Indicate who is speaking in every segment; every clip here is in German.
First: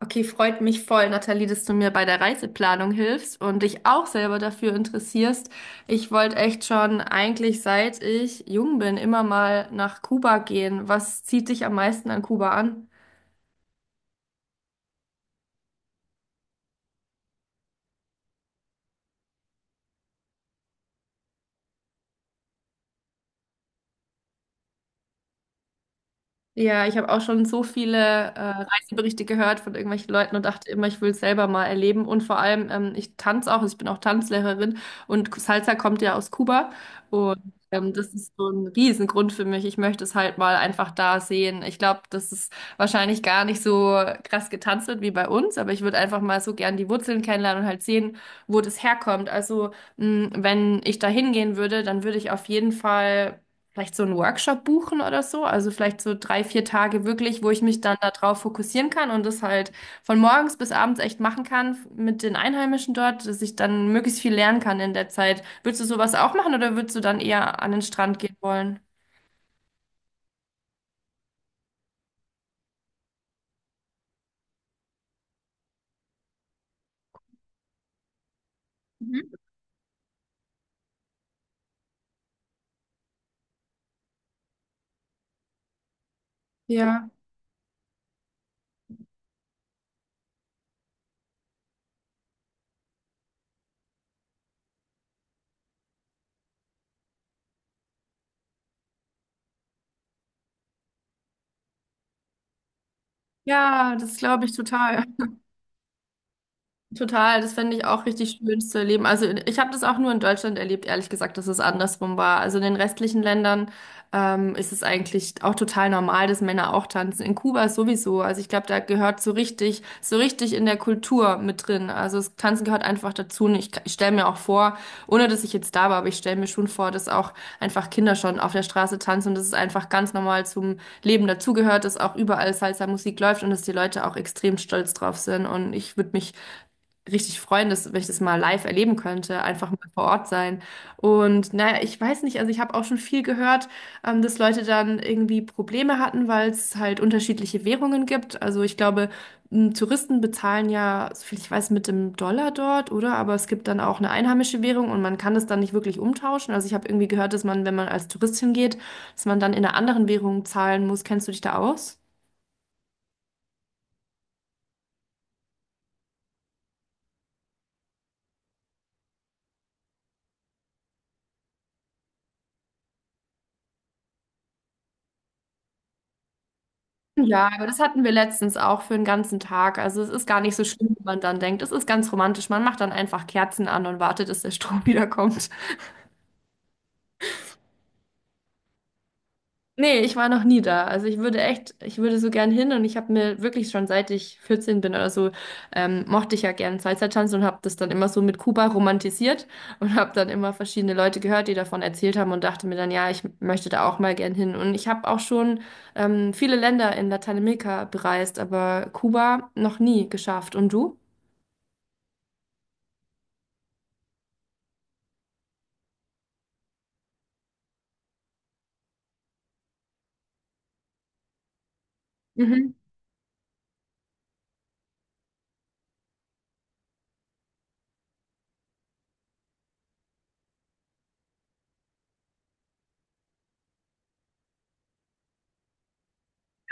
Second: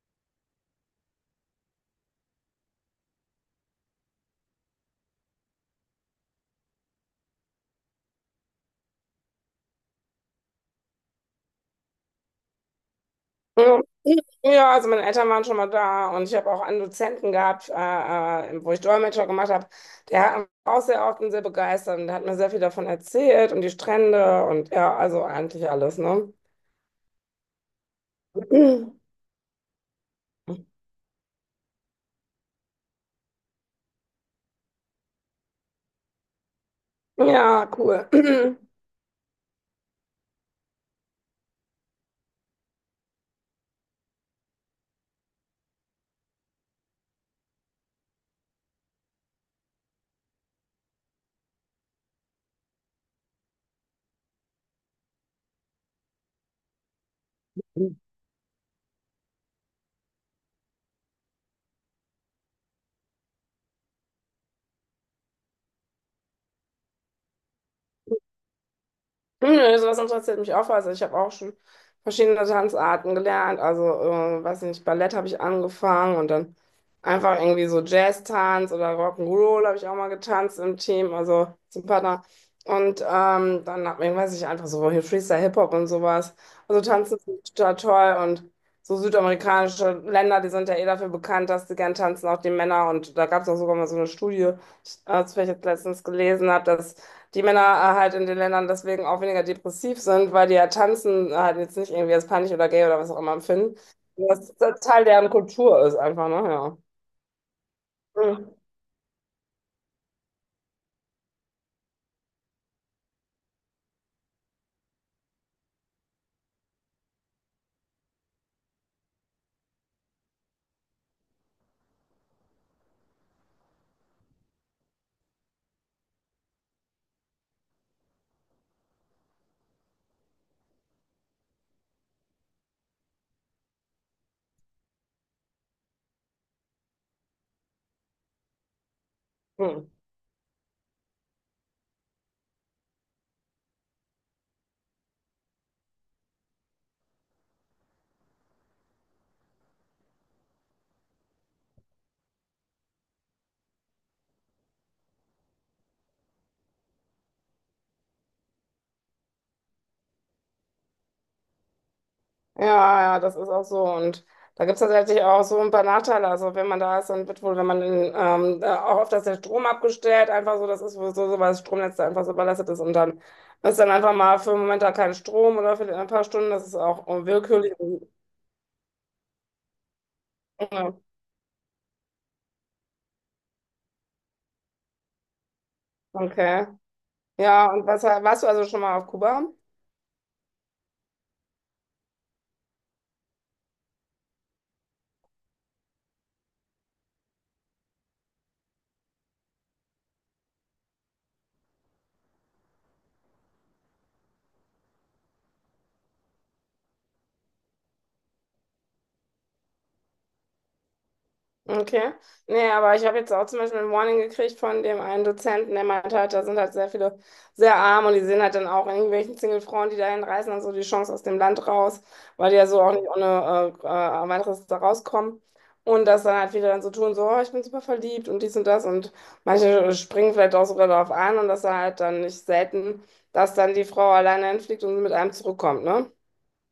Speaker 1: Okay, freut mich voll, Nathalie, dass du mir bei der Reiseplanung hilfst und dich auch selber dafür interessierst. Ich wollte echt schon eigentlich seit ich jung bin immer mal nach Kuba gehen. Was zieht dich am meisten an Kuba an?
Speaker 2: Ja, Ja, also meine Eltern waren schon mal da und ich habe auch einen Dozenten gehabt, wo ich Dolmetscher gemacht habe. Der hat auch sehr oft und sehr begeistert und der hat mir sehr viel davon erzählt und die Strände und ja, also eigentlich alles, ne?
Speaker 1: Ja, ich habe auch schon so viele Reiseberichte gehört von irgendwelchen Leuten und dachte immer, ich will es selber mal erleben. Und vor allem, ich tanze auch, also ich bin auch Tanzlehrerin und Salsa kommt ja aus Kuba. Und
Speaker 2: Ja,
Speaker 1: das
Speaker 2: cool.
Speaker 1: ist so ein Riesengrund für mich. Ich möchte es halt mal einfach da sehen. Ich glaube, dass es wahrscheinlich gar nicht so krass getanzt wird wie bei uns, aber ich würde einfach mal so gern die Wurzeln kennenlernen und halt sehen, wo das herkommt. Also, wenn ich da hingehen würde, dann würde ich auf jeden Fall vielleicht so einen Workshop buchen oder so. Also vielleicht so 3, 4 Tage wirklich, wo ich mich dann darauf fokussieren kann und das halt von morgens bis abends echt machen kann mit den Einheimischen dort, dass ich dann möglichst viel lernen kann in der Zeit. Würdest du sowas auch machen oder würdest du dann eher an den Strand gehen wollen?
Speaker 2: Nö, sowas interessiert mich auch. Also ich habe auch schon verschiedene Tanzarten gelernt. Also, weiß nicht, Ballett habe ich angefangen und dann einfach irgendwie so Jazz-Tanz oder
Speaker 1: Mhm.
Speaker 2: Rock'n'Roll habe ich auch mal getanzt im Team, also zum Partner. Und dann hab ich, weiß ich, einfach so hier Freestyle-Hip-Hop und sowas. Also
Speaker 1: Ja.
Speaker 2: tanzen finde ich total toll und so südamerikanische Länder, die sind ja eh dafür bekannt, dass sie gern tanzen, auch die Männer. Und da gab es auch sogar mal so eine Studie, das ich jetzt letztens gelesen habe, dass die Männer halt in den Ländern deswegen auch weniger depressiv sind, weil die ja tanzen halt jetzt nicht irgendwie als peinlich oder gay oder was auch immer empfinden.
Speaker 1: Ja, das glaube ich
Speaker 2: Das
Speaker 1: total.
Speaker 2: Teil deren Kultur ist einfach, ne? Ja.
Speaker 1: Total, das fände ich auch richtig
Speaker 2: Mhm.
Speaker 1: schön zu erleben. Also ich habe das auch nur in Deutschland erlebt, ehrlich gesagt, dass es andersrum war. Also in den restlichen Ländern ist es eigentlich auch total normal, dass Männer auch tanzen. In Kuba sowieso. Also ich glaube, da gehört so richtig in der Kultur mit drin. Also das Tanzen gehört einfach dazu. Und ich stelle mir auch vor, ohne dass ich jetzt da war, aber ich stelle mir schon vor, dass auch einfach Kinder schon auf der Straße tanzen und dass es einfach ganz normal zum Leben dazugehört, dass auch überall Salsa-Musik läuft und dass die Leute auch extrem stolz drauf sind. Und ich würde mich richtig freuen, dass, wenn ich das mal live erleben könnte, einfach mal
Speaker 2: Mhm.
Speaker 1: vor Ort sein. Und naja, ich weiß nicht, also ich habe auch schon viel gehört, dass Leute dann irgendwie Probleme hatten, weil es halt unterschiedliche Währungen gibt. Also ich glaube, Touristen bezahlen ja, soviel ich weiß, mit dem Dollar dort, oder? Aber es gibt dann auch eine einheimische Währung und man kann das dann nicht wirklich umtauschen. Also ich habe irgendwie gehört, dass man, wenn man als Tourist hingeht, dass man dann in einer anderen Währung zahlen muss. Kennst du dich da aus?
Speaker 2: Ja, ja, das ist auch so. Und da gibt es tatsächlich auch so ein paar Nachteile. Also wenn man da ist, dann wird wohl, wenn man auch oft, dass der Strom abgestellt, einfach so, das ist wohl so, weil das Stromnetz da einfach so überlastet ist und dann ist dann einfach mal für einen Moment da kein Strom oder für ein paar Stunden, das ist auch
Speaker 1: Ja, aber
Speaker 2: willkürlich.
Speaker 1: das hatten wir letztens auch für einen ganzen Tag. Also es ist gar nicht so schlimm,
Speaker 2: Ja,
Speaker 1: wie man dann denkt. Es ist ganz romantisch. Man macht dann einfach Kerzen an und wartet, dass der Strom wiederkommt.
Speaker 2: okay. Ja, und was, warst du also schon mal auf Kuba?
Speaker 1: Nee, ich war noch nie da. Also ich würde echt, ich würde so gern hin und ich habe mir wirklich schon seit ich 14 bin oder so, mochte ich ja gern Salsa-Tanz und habe das dann immer so mit Kuba romantisiert und habe dann immer verschiedene Leute gehört, die davon erzählt haben und dachte mir dann, ja, ich möchte da auch mal gern hin. Und ich habe auch schon viele Länder in Lateinamerika bereist, aber Kuba noch nie geschafft. Und du?
Speaker 2: Okay. Nee, aber ich habe jetzt auch zum Beispiel ein Warning gekriegt von dem einen Dozenten, der meinte halt, da sind halt sehr viele sehr arm und die sehen halt dann auch in irgendwelchen Single-Frauen, die dahin reisen, dann so die Chance aus dem Land raus, weil die ja
Speaker 1: Mhm.
Speaker 2: so auch nicht ohne weiteres da rauskommen. Und das dann halt viele dann so tun, so, oh, ich bin super verliebt und dies und das und manche springen vielleicht auch sogar darauf an und das dann halt dann nicht selten, dass dann die Frau alleine hinfliegt und mit einem zurückkommt, ne?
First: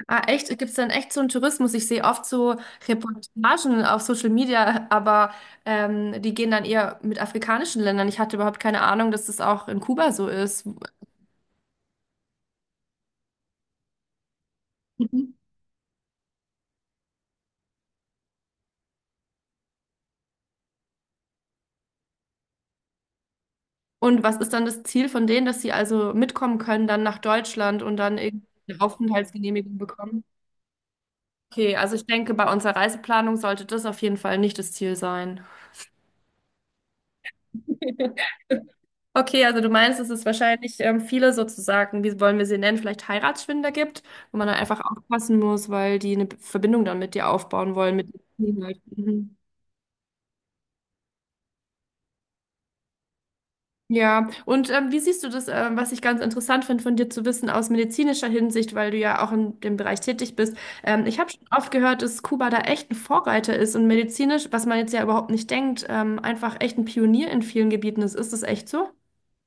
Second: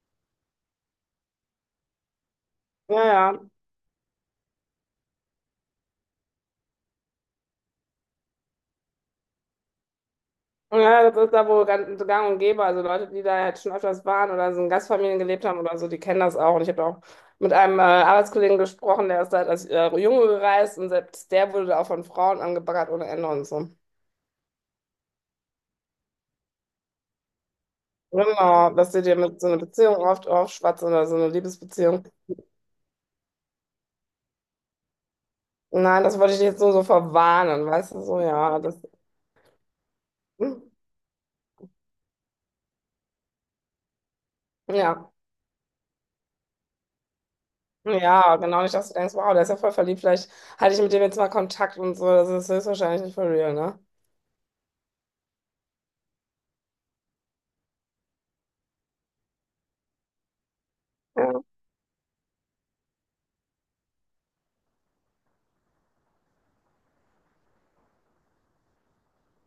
Speaker 1: Ah, echt? Gibt es dann echt so einen Tourismus? Ich sehe oft so
Speaker 2: Ja.
Speaker 1: Reportagen auf Social Media, aber die gehen dann eher mit afrikanischen Ländern. Ich hatte überhaupt keine Ahnung, dass das auch in Kuba so ist.
Speaker 2: Ja, das ist da wohl ganz gang und gäbe. Also Leute, die da halt schon öfters waren oder so in Gastfamilien
Speaker 1: Mhm.
Speaker 2: gelebt haben oder so, die kennen das auch. Und ich habe auch mit einem Arbeitskollegen gesprochen, der ist da als Junge gereist und selbst der wurde da auch von Frauen angebaggert ohne Ende und so.
Speaker 1: Und was ist dann das Ziel von denen, dass sie also mitkommen können dann nach Deutschland und dann irgendwie
Speaker 2: Genau,
Speaker 1: eine
Speaker 2: dass sie dir mit so einer
Speaker 1: Aufenthaltsgenehmigung
Speaker 2: Beziehung
Speaker 1: bekommen?
Speaker 2: oft aufschwatzen oder so eine
Speaker 1: Okay, also
Speaker 2: Liebesbeziehung.
Speaker 1: ich denke, bei unserer Reiseplanung sollte das auf jeden Fall nicht das Ziel sein.
Speaker 2: Nein, das wollte ich jetzt nur so verwarnen, weißt du, so, ja, das,
Speaker 1: Okay, also du meinst, dass es
Speaker 2: hm,
Speaker 1: wahrscheinlich viele sozusagen, wie wollen wir sie nennen, vielleicht Heiratsschwindler gibt, wo man dann einfach
Speaker 2: ja.
Speaker 1: aufpassen muss, weil die eine Verbindung dann mit dir aufbauen wollen, mit
Speaker 2: Ja,
Speaker 1: dem
Speaker 2: genau, nicht,
Speaker 1: Inhalt.
Speaker 2: dass du denkst, wow,
Speaker 1: Mhm.
Speaker 2: der ist ja voll verliebt, vielleicht halte ich mit dem jetzt mal Kontakt und so, das ist höchstwahrscheinlich nicht for real, ne?
Speaker 1: Ja, und wie siehst du das, was ich ganz interessant finde, von dir zu wissen aus medizinischer Hinsicht, weil du ja auch in dem Bereich tätig bist. Ich habe schon oft gehört, dass Kuba da echt ein Vorreiter ist und medizinisch, was man jetzt ja überhaupt nicht denkt, einfach echt ein Pionier in vielen Gebieten ist. Ist das echt so?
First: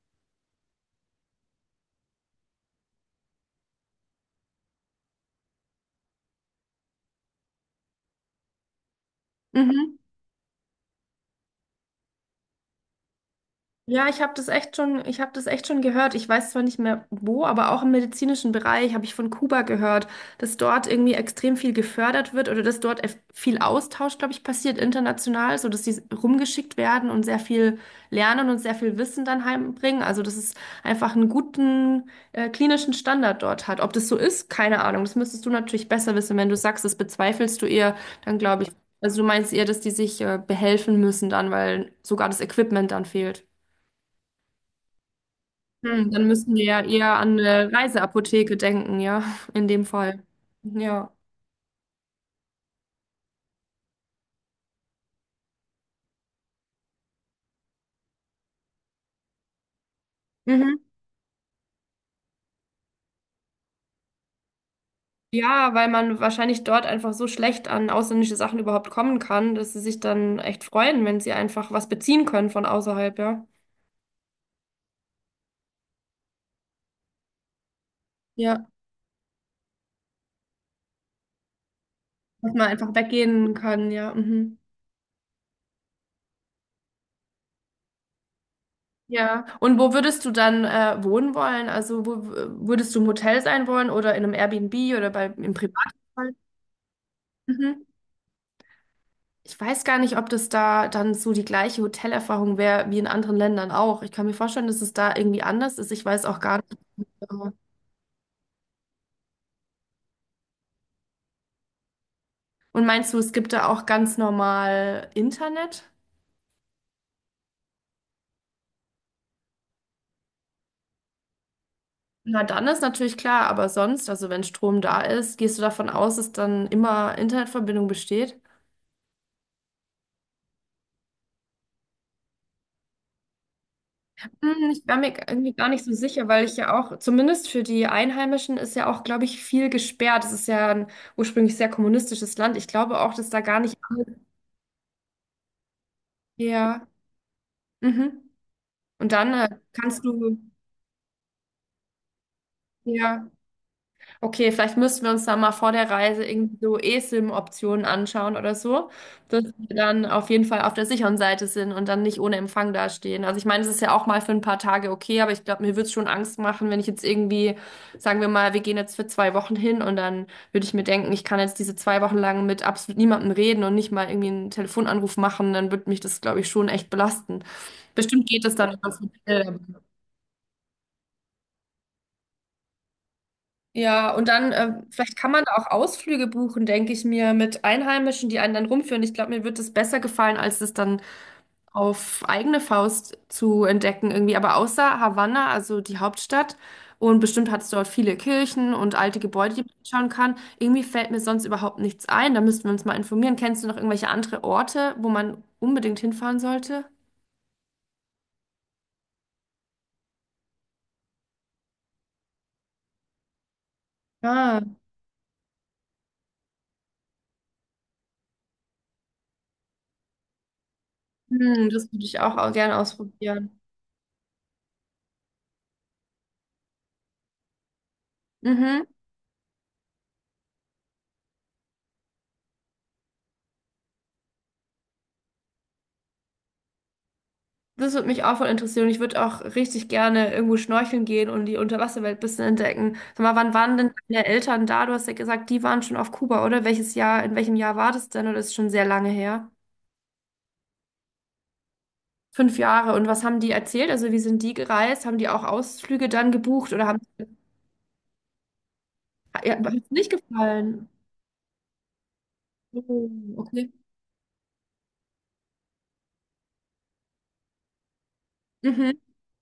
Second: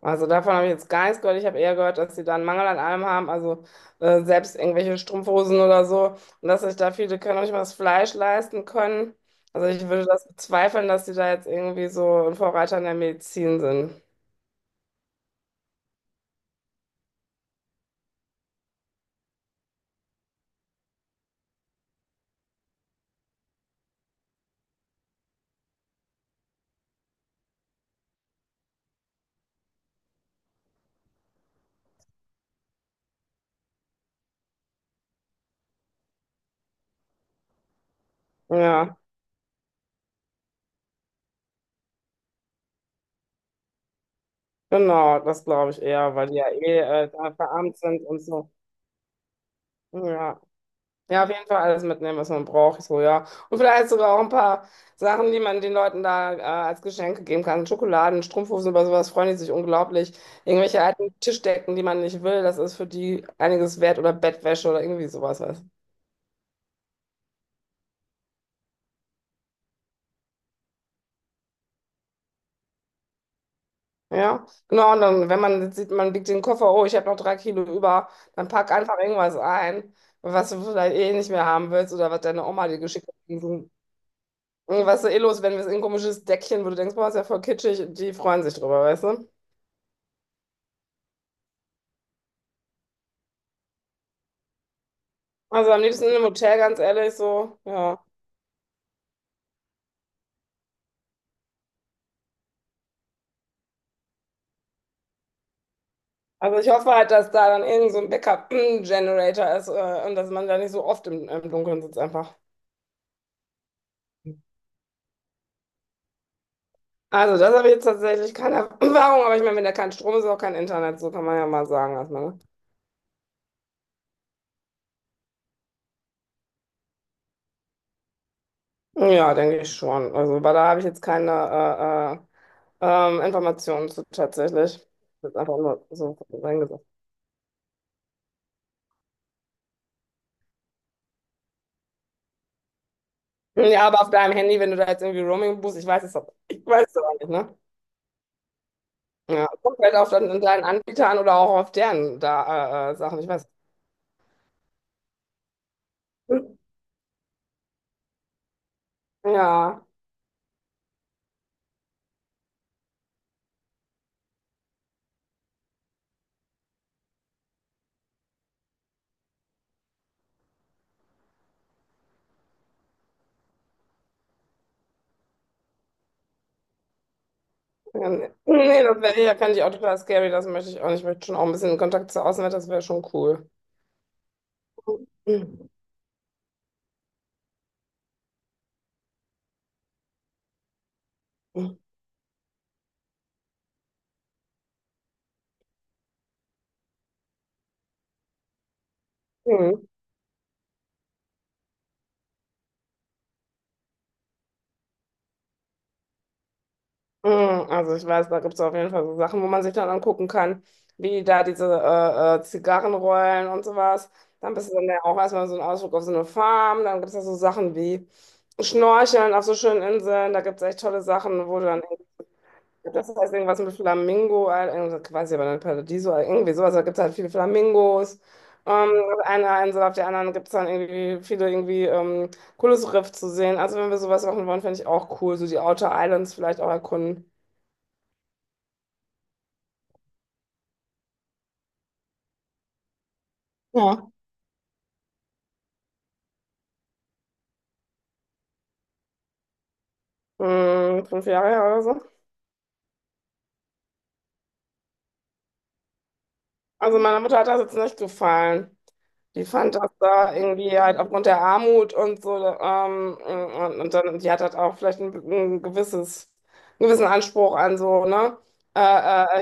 Speaker 2: Also davon habe ich jetzt gar nichts gehört. Ich habe eher gehört, dass sie da einen Mangel an allem haben, also selbst irgendwelche Strumpfhosen oder so, und dass sich da viele können auch nicht mal das Fleisch leisten können. Also ich
Speaker 1: Mhm.
Speaker 2: würde das bezweifeln, dass sie da jetzt irgendwie so ein Vorreiter in der Medizin sind.
Speaker 1: Ja, ich habe das echt schon gehört. Ich weiß zwar nicht mehr wo, aber auch im medizinischen Bereich habe ich von Kuba gehört, dass dort irgendwie extrem viel gefördert wird oder dass dort viel Austausch, glaube ich, passiert international, so dass sie rumgeschickt werden und sehr viel lernen und sehr viel Wissen dann heimbringen. Also, dass es einfach einen guten klinischen Standard dort hat. Ob das so ist, keine Ahnung. Das müsstest du natürlich besser wissen. Wenn du sagst, das bezweifelst du eher, dann glaube ich,
Speaker 2: Ja,
Speaker 1: also du meinst eher, dass die sich behelfen müssen dann, weil sogar das Equipment dann fehlt.
Speaker 2: genau, das glaube ich
Speaker 1: Hm,
Speaker 2: eher,
Speaker 1: dann
Speaker 2: weil die ja
Speaker 1: müssen wir
Speaker 2: eh
Speaker 1: ja eher
Speaker 2: da
Speaker 1: an eine
Speaker 2: verarmt sind und so.
Speaker 1: Reiseapotheke denken, ja, in dem Fall.
Speaker 2: Ja.
Speaker 1: Ja.
Speaker 2: Ja, auf jeden Fall alles mitnehmen, was man braucht. Ich so, ja. Und vielleicht sogar auch ein paar Sachen, die man den Leuten da als Geschenke geben kann. Schokoladen, Strumpfhosen, über sowas freuen die sich unglaublich.
Speaker 1: Mhm.
Speaker 2: Irgendwelche alten Tischdecken, die man nicht will, das ist für die einiges wert, oder Bettwäsche oder irgendwie sowas, weißt du.
Speaker 1: Ja, weil man wahrscheinlich dort einfach so schlecht an ausländische Sachen überhaupt kommen kann, dass sie sich dann echt freuen, wenn sie einfach was beziehen können von außerhalb, ja.
Speaker 2: Ja, genau. Und dann, wenn man jetzt sieht, man biegt den Koffer, oh, ich habe noch 3 Kilo über, dann
Speaker 1: Ja.
Speaker 2: pack einfach irgendwas ein, was du vielleicht eh nicht mehr haben willst oder was deine
Speaker 1: Dass man
Speaker 2: Oma dir
Speaker 1: einfach
Speaker 2: geschickt hat.
Speaker 1: weggehen kann, ja. Mhm.
Speaker 2: Irgendwas eh los, wenn wir es in ein komisches Deckchen, wo du denkst, boah, ist ja voll kitschig, die freuen sich drüber, weißt du?
Speaker 1: Ja. Und wo würdest du dann wohnen wollen? Also wo würdest du im Hotel sein wollen oder in einem Airbnb oder bei im
Speaker 2: Also am
Speaker 1: Privatfall?
Speaker 2: liebsten im Hotel, ganz ehrlich, so, ja.
Speaker 1: Ich weiß gar nicht, ob das da dann so die gleiche Hotelerfahrung wäre wie in anderen Ländern auch. Ich kann mir vorstellen, dass es da irgendwie anders ist. Ich weiß auch gar
Speaker 2: Also ich
Speaker 1: nicht.
Speaker 2: hoffe halt,
Speaker 1: äh,
Speaker 2: dass da dann irgend so ein Backup-Generator ist und dass man da nicht so oft im Dunkeln sitzt einfach.
Speaker 1: Und meinst du, es gibt da auch ganz normal Internet?
Speaker 2: Also das habe ich jetzt tatsächlich keine Erfahrung, aber ich meine, wenn da kein Strom ist, auch kein Internet, so kann man ja mal sagen erstmal,
Speaker 1: Na, dann ist natürlich klar, aber sonst, also wenn Strom da ist, gehst du davon aus, dass dann immer Internetverbindung besteht?
Speaker 2: ne? Ja, denke ich schon. Also, aber da habe ich jetzt keine Informationen zu
Speaker 1: Hm,
Speaker 2: tatsächlich.
Speaker 1: ich war mir
Speaker 2: Das ist
Speaker 1: irgendwie
Speaker 2: einfach
Speaker 1: gar nicht
Speaker 2: nur
Speaker 1: so
Speaker 2: so
Speaker 1: sicher, weil ich ja
Speaker 2: reingesagt.
Speaker 1: auch, zumindest für die Einheimischen, ist ja auch, glaube ich, viel gesperrt. Es ist ja ein ursprünglich sehr kommunistisches Land. Ich glaube auch, dass da gar nicht
Speaker 2: Ja, aber
Speaker 1: alles.
Speaker 2: auf deinem Handy, wenn du da jetzt irgendwie Roaming buchst, ich
Speaker 1: Ja.
Speaker 2: weiß es aber nicht, ne?
Speaker 1: Mhm. Und dann
Speaker 2: Ja, kommt halt auf dann deinen Anbieter an oder auch auf deren da, Sachen,
Speaker 1: ja,
Speaker 2: ich weiß.
Speaker 1: okay, vielleicht müssten wir uns da mal vor der Reise irgendwie so esim optionen anschauen oder so, dass wir
Speaker 2: Ja,
Speaker 1: dann auf jeden Fall auf der sicheren Seite sind und dann nicht ohne Empfang dastehen. Also ich meine, es ist ja auch mal für ein paar Tage okay, aber ich glaube, mir würde es schon Angst machen, wenn ich jetzt irgendwie, sagen wir mal, wir gehen jetzt für 2 Wochen hin und dann würde ich mir denken, ich kann jetzt diese 2 Wochen lang mit absolut niemandem reden und nicht mal irgendwie einen Telefonanruf machen, dann würde mich das, glaube ich, schon echt belasten.
Speaker 2: ja,
Speaker 1: Bestimmt geht es dann
Speaker 2: nee,
Speaker 1: über das
Speaker 2: das wäre ja, kann
Speaker 1: Hotel,
Speaker 2: ich auch total scary, das möchte ich auch nicht. Ich möchte schon auch ein bisschen in Kontakt zur Außenwelt, das wäre schon cool.
Speaker 1: ja, und dann, vielleicht kann man da auch
Speaker 2: Mhm.
Speaker 1: Ausflüge buchen, denke ich mir, mit Einheimischen, die einen dann rumführen. Ich glaube, mir wird es besser gefallen, als es dann auf eigene Faust zu entdecken irgendwie. Aber außer Havanna, also die Hauptstadt, und bestimmt hat es dort viele Kirchen und alte Gebäude, die man
Speaker 2: Mhm.
Speaker 1: anschauen kann. Irgendwie fällt mir sonst überhaupt nichts ein. Da müssten wir uns mal informieren. Kennst du noch irgendwelche andere Orte, wo man unbedingt hinfahren sollte?
Speaker 2: Also ich weiß, da gibt es auf jeden Fall so Sachen, wo man sich dann angucken kann, wie da diese Zigarrenrollen und sowas. Dann
Speaker 1: Ah,
Speaker 2: bist du dann ja auch erstmal so ein Ausflug auf so eine Farm. Dann gibt es da so Sachen wie Schnorcheln auf so schönen Inseln. Da gibt es echt tolle Sachen, wo du
Speaker 1: hm,
Speaker 2: dann
Speaker 1: das würde ich auch, auch gerne
Speaker 2: das heißt
Speaker 1: ausprobieren.
Speaker 2: irgendwas mit Flamingo, irgendwas- weiß ich aber nicht, Paradiso, irgendwie sowas. Da gibt es halt viele Flamingos.
Speaker 1: Mhm.
Speaker 2: Ähm, auf einer Insel, auf der anderen gibt es dann irgendwie viele irgendwie cooles Riff zu sehen. Also wenn wir sowas machen wollen, fände ich auch cool. So die Outer Islands vielleicht auch erkunden.
Speaker 1: Das würde mich auch voll interessieren. Ich würde auch richtig gerne irgendwo schnorcheln gehen und die Unterwasserwelt ein bisschen entdecken. Sag mal, wann waren denn
Speaker 2: Ja.
Speaker 1: deine Eltern da? Du hast ja gesagt, die waren schon auf Kuba, oder? Welches Jahr, in welchem Jahr war das denn? Oder ist schon sehr lange her?
Speaker 2: Hm, 5 Jahre her oder so.
Speaker 1: 5 Jahre. Und was haben die erzählt? Also, wie sind die gereist? Haben die auch Ausflüge dann gebucht oder
Speaker 2: Also
Speaker 1: haben
Speaker 2: meiner Mutter hat das jetzt nicht gefallen. Die
Speaker 1: ja, hat
Speaker 2: fand
Speaker 1: es
Speaker 2: das
Speaker 1: nicht
Speaker 2: da irgendwie
Speaker 1: gefallen?
Speaker 2: halt aufgrund der Armut und so,
Speaker 1: Oh, okay.
Speaker 2: und dann, die hat halt auch vielleicht ein gewisses, einen gewissen Anspruch an so, ne,
Speaker 1: Mhm.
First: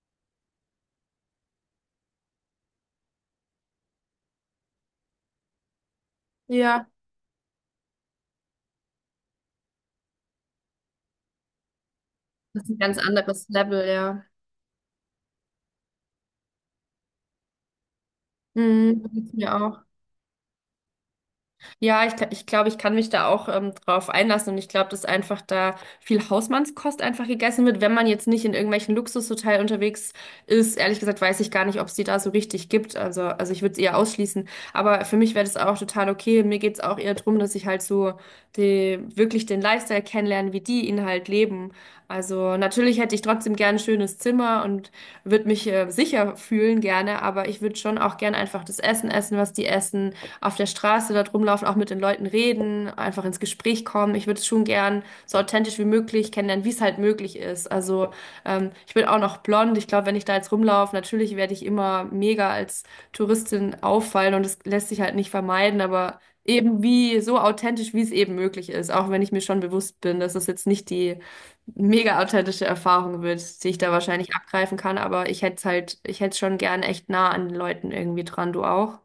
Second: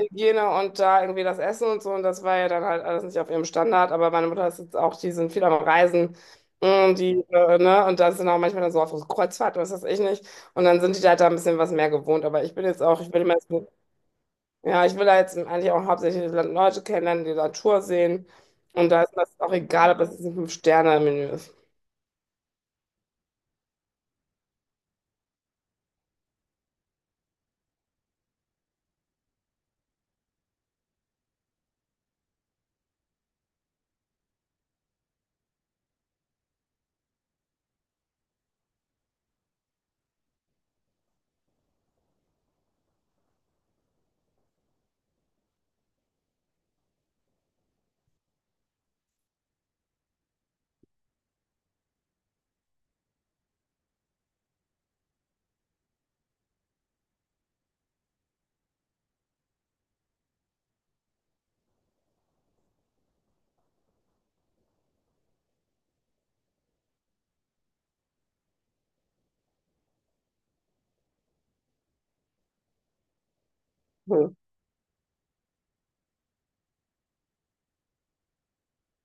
Speaker 2: Hygiene und da irgendwie das Essen und so, und das war ja dann halt alles nicht auf ihrem Standard, aber meine Mutter ist jetzt auch, die sind viel am Reisen,
Speaker 1: Ja.
Speaker 2: die, ne, und da sind auch manchmal dann so auf Kreuzfahrt, was weiß ich nicht, und dann sind die da halt da ein bisschen was mehr gewohnt, aber ich
Speaker 1: Das
Speaker 2: bin
Speaker 1: ist ein
Speaker 2: jetzt
Speaker 1: ganz
Speaker 2: auch, ich bin immer
Speaker 1: anderes
Speaker 2: so
Speaker 1: Level, ja.
Speaker 2: ja, ich will da jetzt eigentlich auch hauptsächlich Leute kennenlernen, die Natur sehen. Und
Speaker 1: Mhm.
Speaker 2: da
Speaker 1: Das
Speaker 2: ist mir
Speaker 1: geht's
Speaker 2: das auch
Speaker 1: mir auch.
Speaker 2: egal, ob das jetzt ein 5-Sterne-Menü ist.
Speaker 1: Ja, ich glaube, ich kann mich da auch drauf einlassen und ich glaube, dass einfach da viel Hausmannskost einfach gegessen wird, wenn man jetzt nicht in irgendwelchen Luxushotels unterwegs ist. Ehrlich gesagt weiß ich gar nicht, ob es die da so richtig gibt. Also ich würde es eher ausschließen. Aber für mich wäre das auch total okay. Mir geht's auch eher drum, dass ich halt so die, wirklich den Lifestyle kennenlerne, wie die ihn halt leben. Also natürlich hätte ich trotzdem gern ein schönes Zimmer und würde mich sicher fühlen gerne, aber ich würde schon auch gern einfach das Essen essen, was die essen auf der Straße dort rumlaufen, auch mit den Leuten reden, einfach ins Gespräch kommen. Ich würde es schon gern so authentisch wie möglich kennenlernen, wie es halt möglich ist. Also ich bin auch noch blond. Ich glaube, wenn ich da jetzt rumlaufe, natürlich werde ich immer mega als Touristin auffallen und das lässt sich halt nicht vermeiden, aber eben wie so authentisch, wie es eben möglich ist, auch wenn ich mir schon bewusst bin, dass es jetzt nicht die mega authentische Erfahrung wird, die ich da
Speaker 2: Hm.
Speaker 1: wahrscheinlich abgreifen kann, aber ich hätte es schon gern echt nah an den Leuten irgendwie dran, du auch.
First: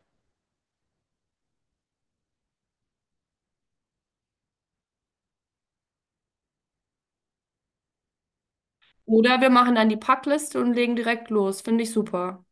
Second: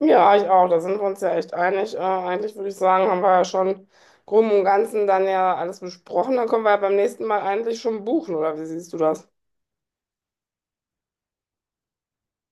Speaker 2: Ja, ich auch. Da sind wir uns ja echt einig. Eigentlich würde ich sagen, haben wir ja schon grob im Ganzen dann ja alles besprochen. Dann können wir ja beim nächsten Mal eigentlich schon buchen, oder wie siehst du das?
Speaker 1: Oder wir machen dann die Packliste und legen direkt los. Finde ich super.